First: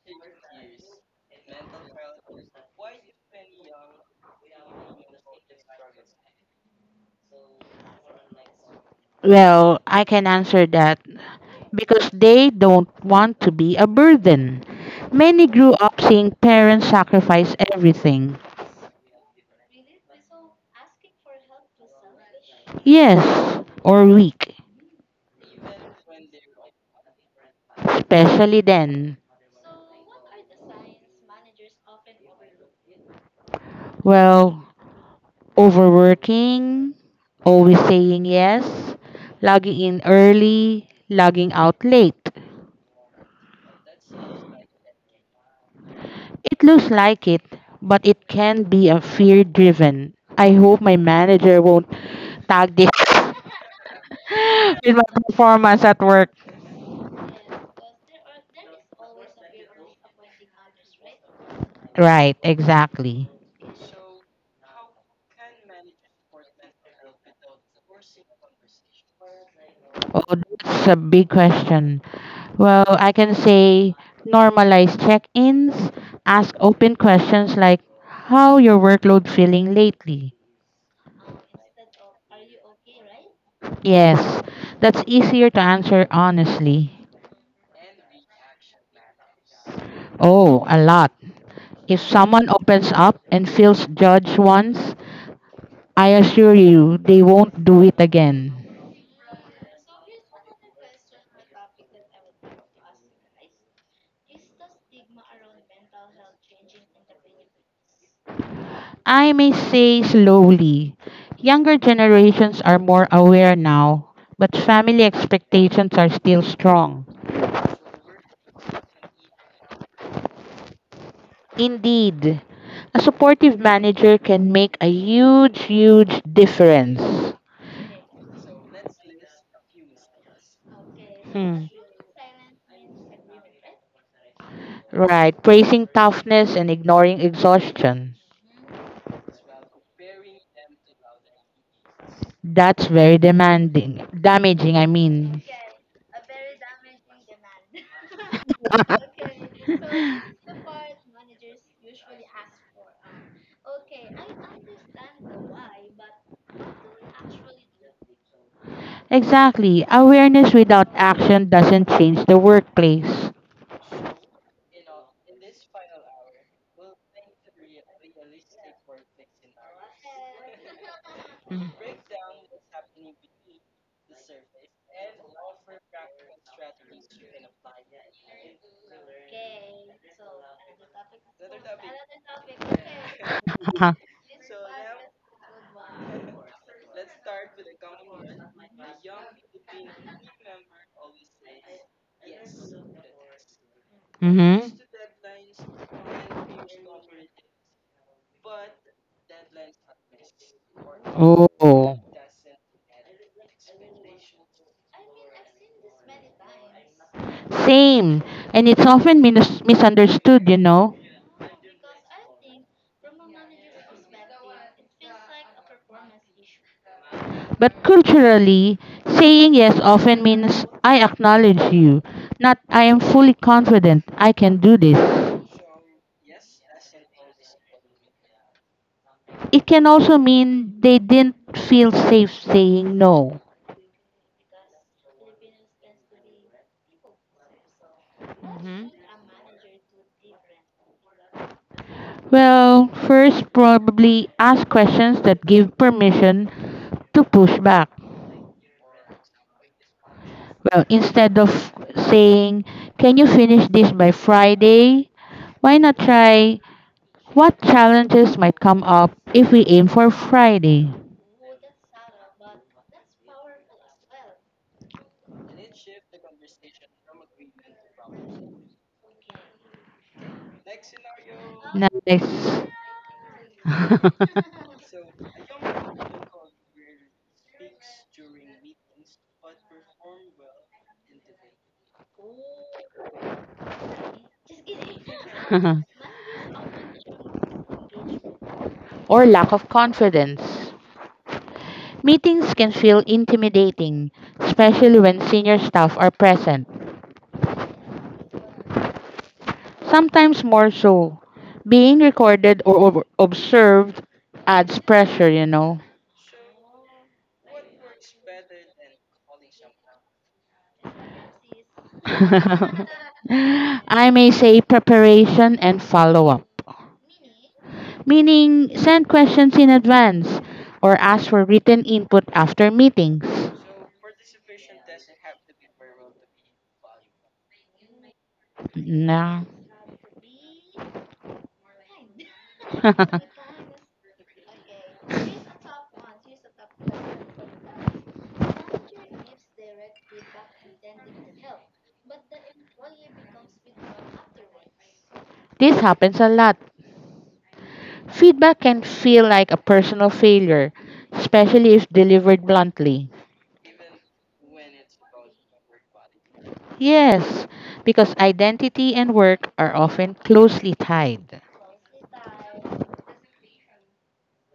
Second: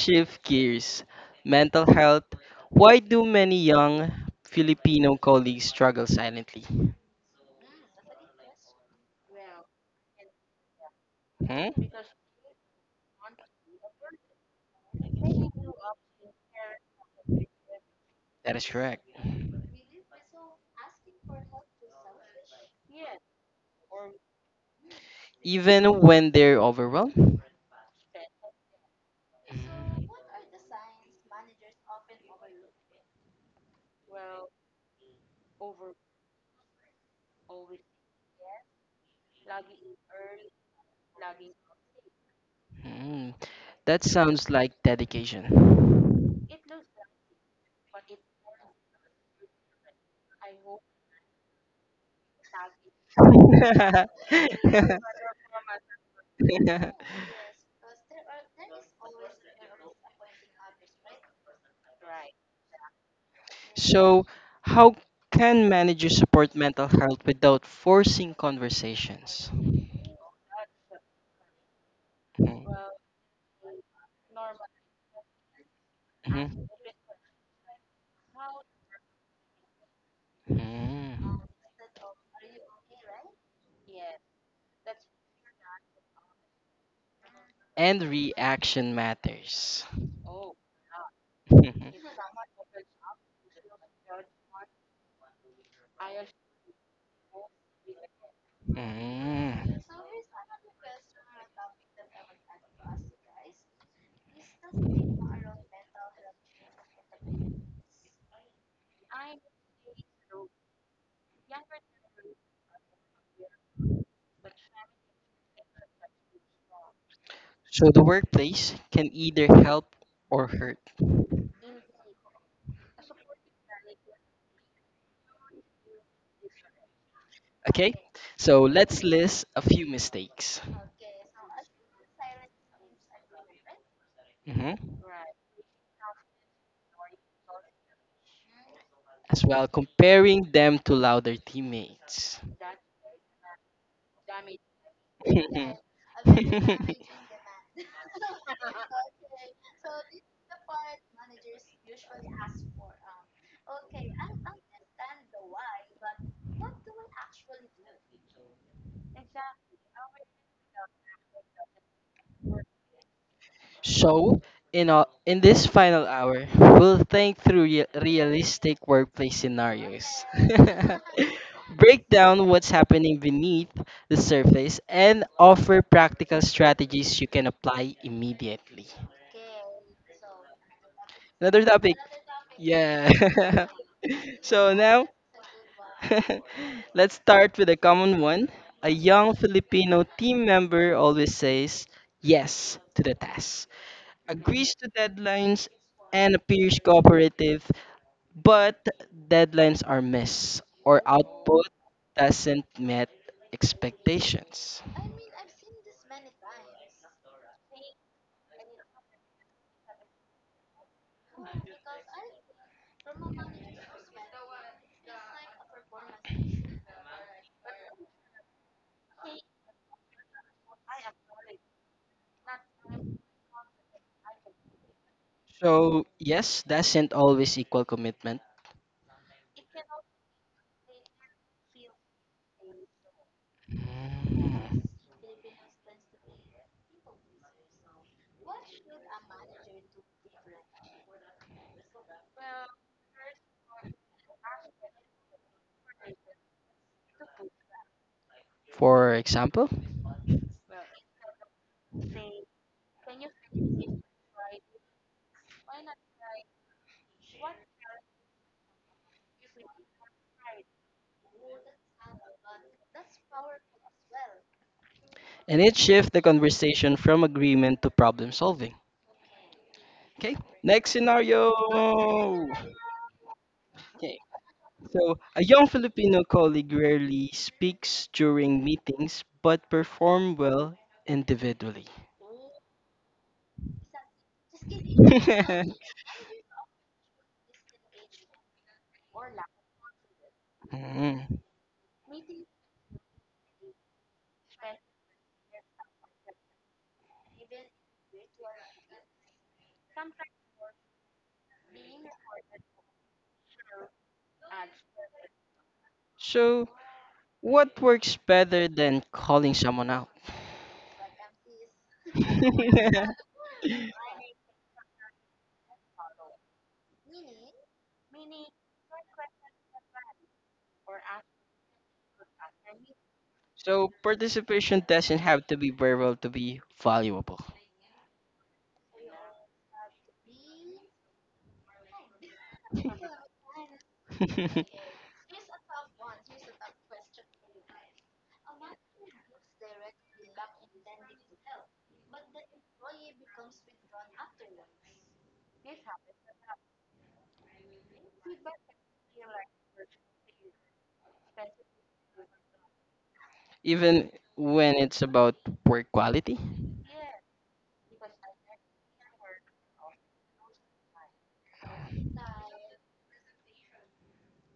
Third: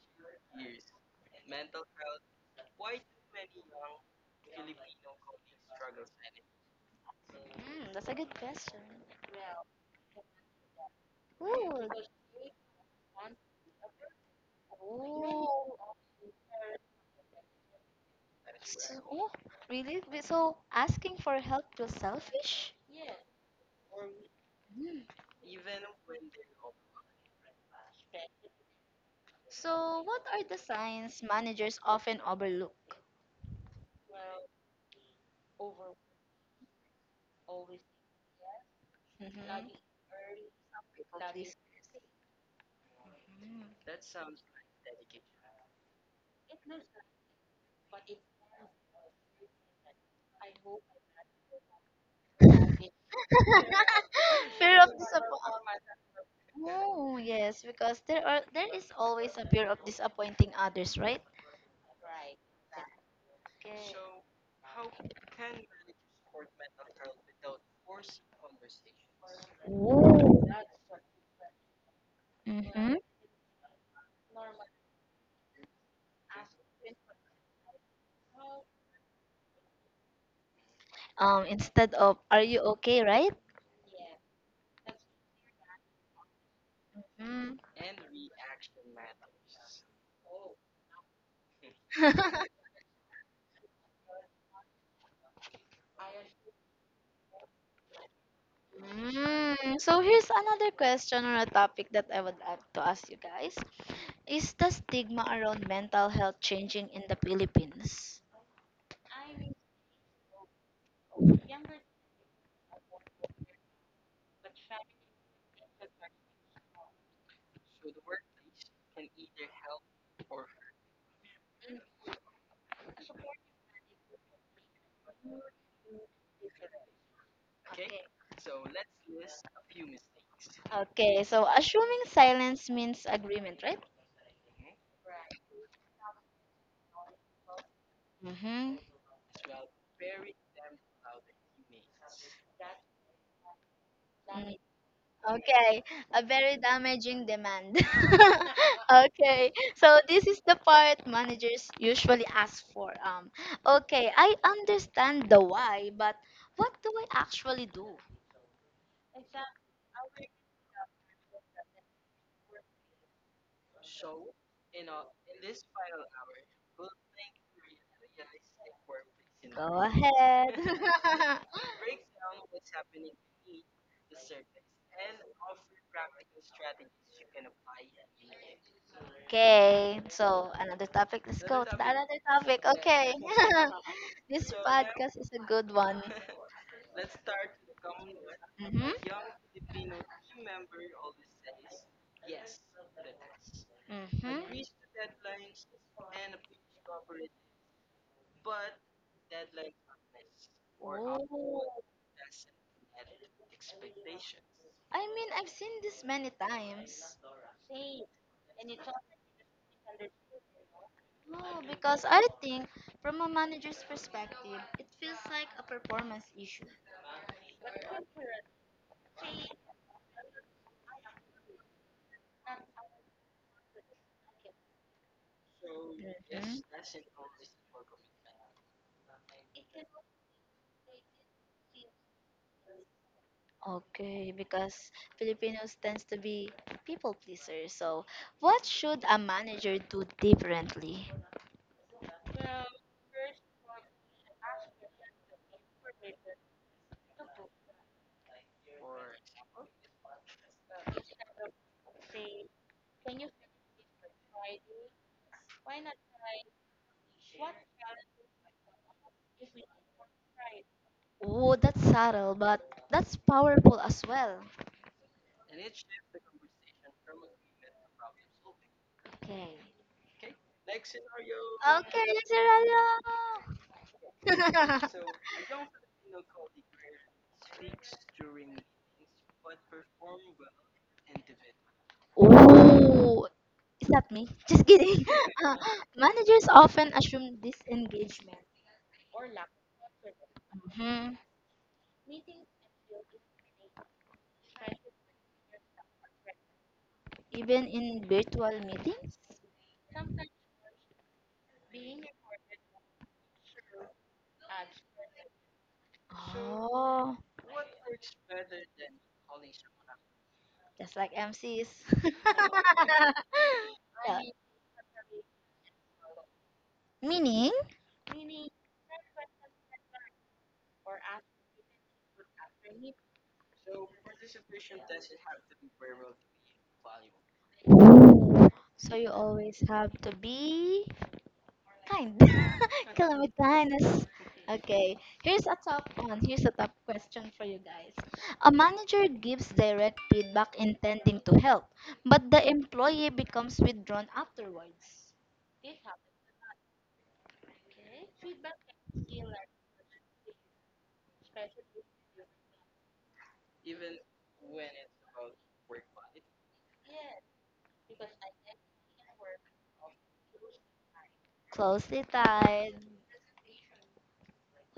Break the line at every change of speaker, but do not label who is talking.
shift gears. Mental health. Why do many young Filipino colleagues struggle silently?
that's a good question.
Well, I can answer that
Hmm?
Ooh,
because they don't want to be a burden. Many
ooh,
grew up seeing parents sacrifice everything.
That is correct.
ooh, really? So asking for help feels selfish?
Yes, or weak,
Mm.
Even when they're overwhelmed?
especially then.
So what are the signs managers often overlook?
Well, overworking, always saying yes,
Mhm.
logging in early,
People
logging
please.
out late.
Mhm.
Mm.
That sounds like dedication.
It looks like it, but it can be a fear driven. I hope my manager won't tag this
Fear of
with my
disappointment.
performance at work.
Oh yes, because there is always a fear of disappointing others, right?
Right, exactly.
Okay.
So, how can managers support mental health without forcing conversations?
Oh,
Ooh.
that's a big question.
Mhm.
Well,
Mm-hmm.
I can say normalize check-ins, ask
Mhm.
open questions like how your workload feeling lately.
Mm.
Instead of are you okay, right?
Yes, that's easier to answer honestly.
Mm.
And reaction matters.
Oh, a lot. If someone opens up and feels judged once, I assure you, they won't do it again.
Mm.
Mm. So here's another question or a topic that I would like to ask you guys. Is the stigma around mental health changing in the Philippines?
I may say slowly, younger generations are more aware now, but family expectations are still strong.
So the workplace can either help or hurt.
Indeed, a supportive manager can make a huge, huge difference.
Okay?
Okay.
So let's list a few mistakes.
Okay, so
Hmm.
assuming silence means agreement, right?
Mhm.
Right, praising toughness and ignoring exhaustion.
Mm-hmm.
As well, comparing them to louder teammates.
That's very demanding, damaging, I mean.
Okay, a very damaging demand. Okay, so this is the part managers usually ask for. Okay, I understand the why, but what do I actually do?
Exactly. Awareness without action doesn't change the workplace.
So, in this final hour, we'll think through realistic workplace
Go
scenarios,
ahead.
Mm.
break down what's happening beneath the surface, and offer practical strategies you can apply immediately.
Okay, so another topic. Let's go
Another
to the
topic.
another topic. Okay,
Yeah.
Uh-huh.
this
So now,
podcast is a good one.
let's start with a common one.
Mm-hmm.
A young Filipino team member always says yes to the task,
Mm-hmm.
Mm-hmm.
agrees to deadlines and appears cooperative, but deadlines are missed or output
Oh,
Oh.
doesn't met expectations.
I mean, I've seen this many times.
Same. And it's often minus misunderstood.
No, because I think from a manager's perspective, it feels like a performance issue.
But culturally, saying yes often means I acknowledge you, not I am fully confident I can do this.
So, yes,
Mm-hmm.
doesn't always equal commitment.
It can also mean they didn't feel safe saying no.
Okay,
Mm.
because Filipinos tends to be people pleasers. So, what
hmm
should a manager do differently?
Well, first, probably ask questions that give permission to push back.
For example,
Well, instead of saying, can you finish this by Friday? Why not try what challenges might come up if we aim for Friday?
Oh, that's subtle, but that's powerful as well.
and it shifts the conversation from agreement to problem solving.
Okay.
Okay, next scenario.
Okay,
Nice.
Nazareno.
Okay. So, a young Filipino colleague rarely speaks during meetings but perform well individually.
Oh, is that me? Just kidding. Uh, Managers often assume disengagement.
Or lack of confidence.
Mhm.
Mm.
Meetings can feel intimidating, especially when senior staff are present,
Even in virtual meetings.
sometimes more so. Being recorded or observed adds pressure.
So
So,
oh,
what works better than calling someone out?
just like MCs. I
I
Yeah.
may say preparation and follow up,
Meaning?
meaning send questions in advance or ask for written input after meetings.
So, participation doesn't have to be verbal to be valuable,
So you
No.
always have to be. Kind. Calamitanes. Okay, here's a top one. Here's a top question for you guys. A manager gives direct feedback intending to help, but the employee becomes withdrawn afterwards.
This happens a lot. Feedback can feel like a personal failure, especially if delivered bluntly.
even when it's about work quality.
Yes, because identity and work are often closely tied.
Closely tied.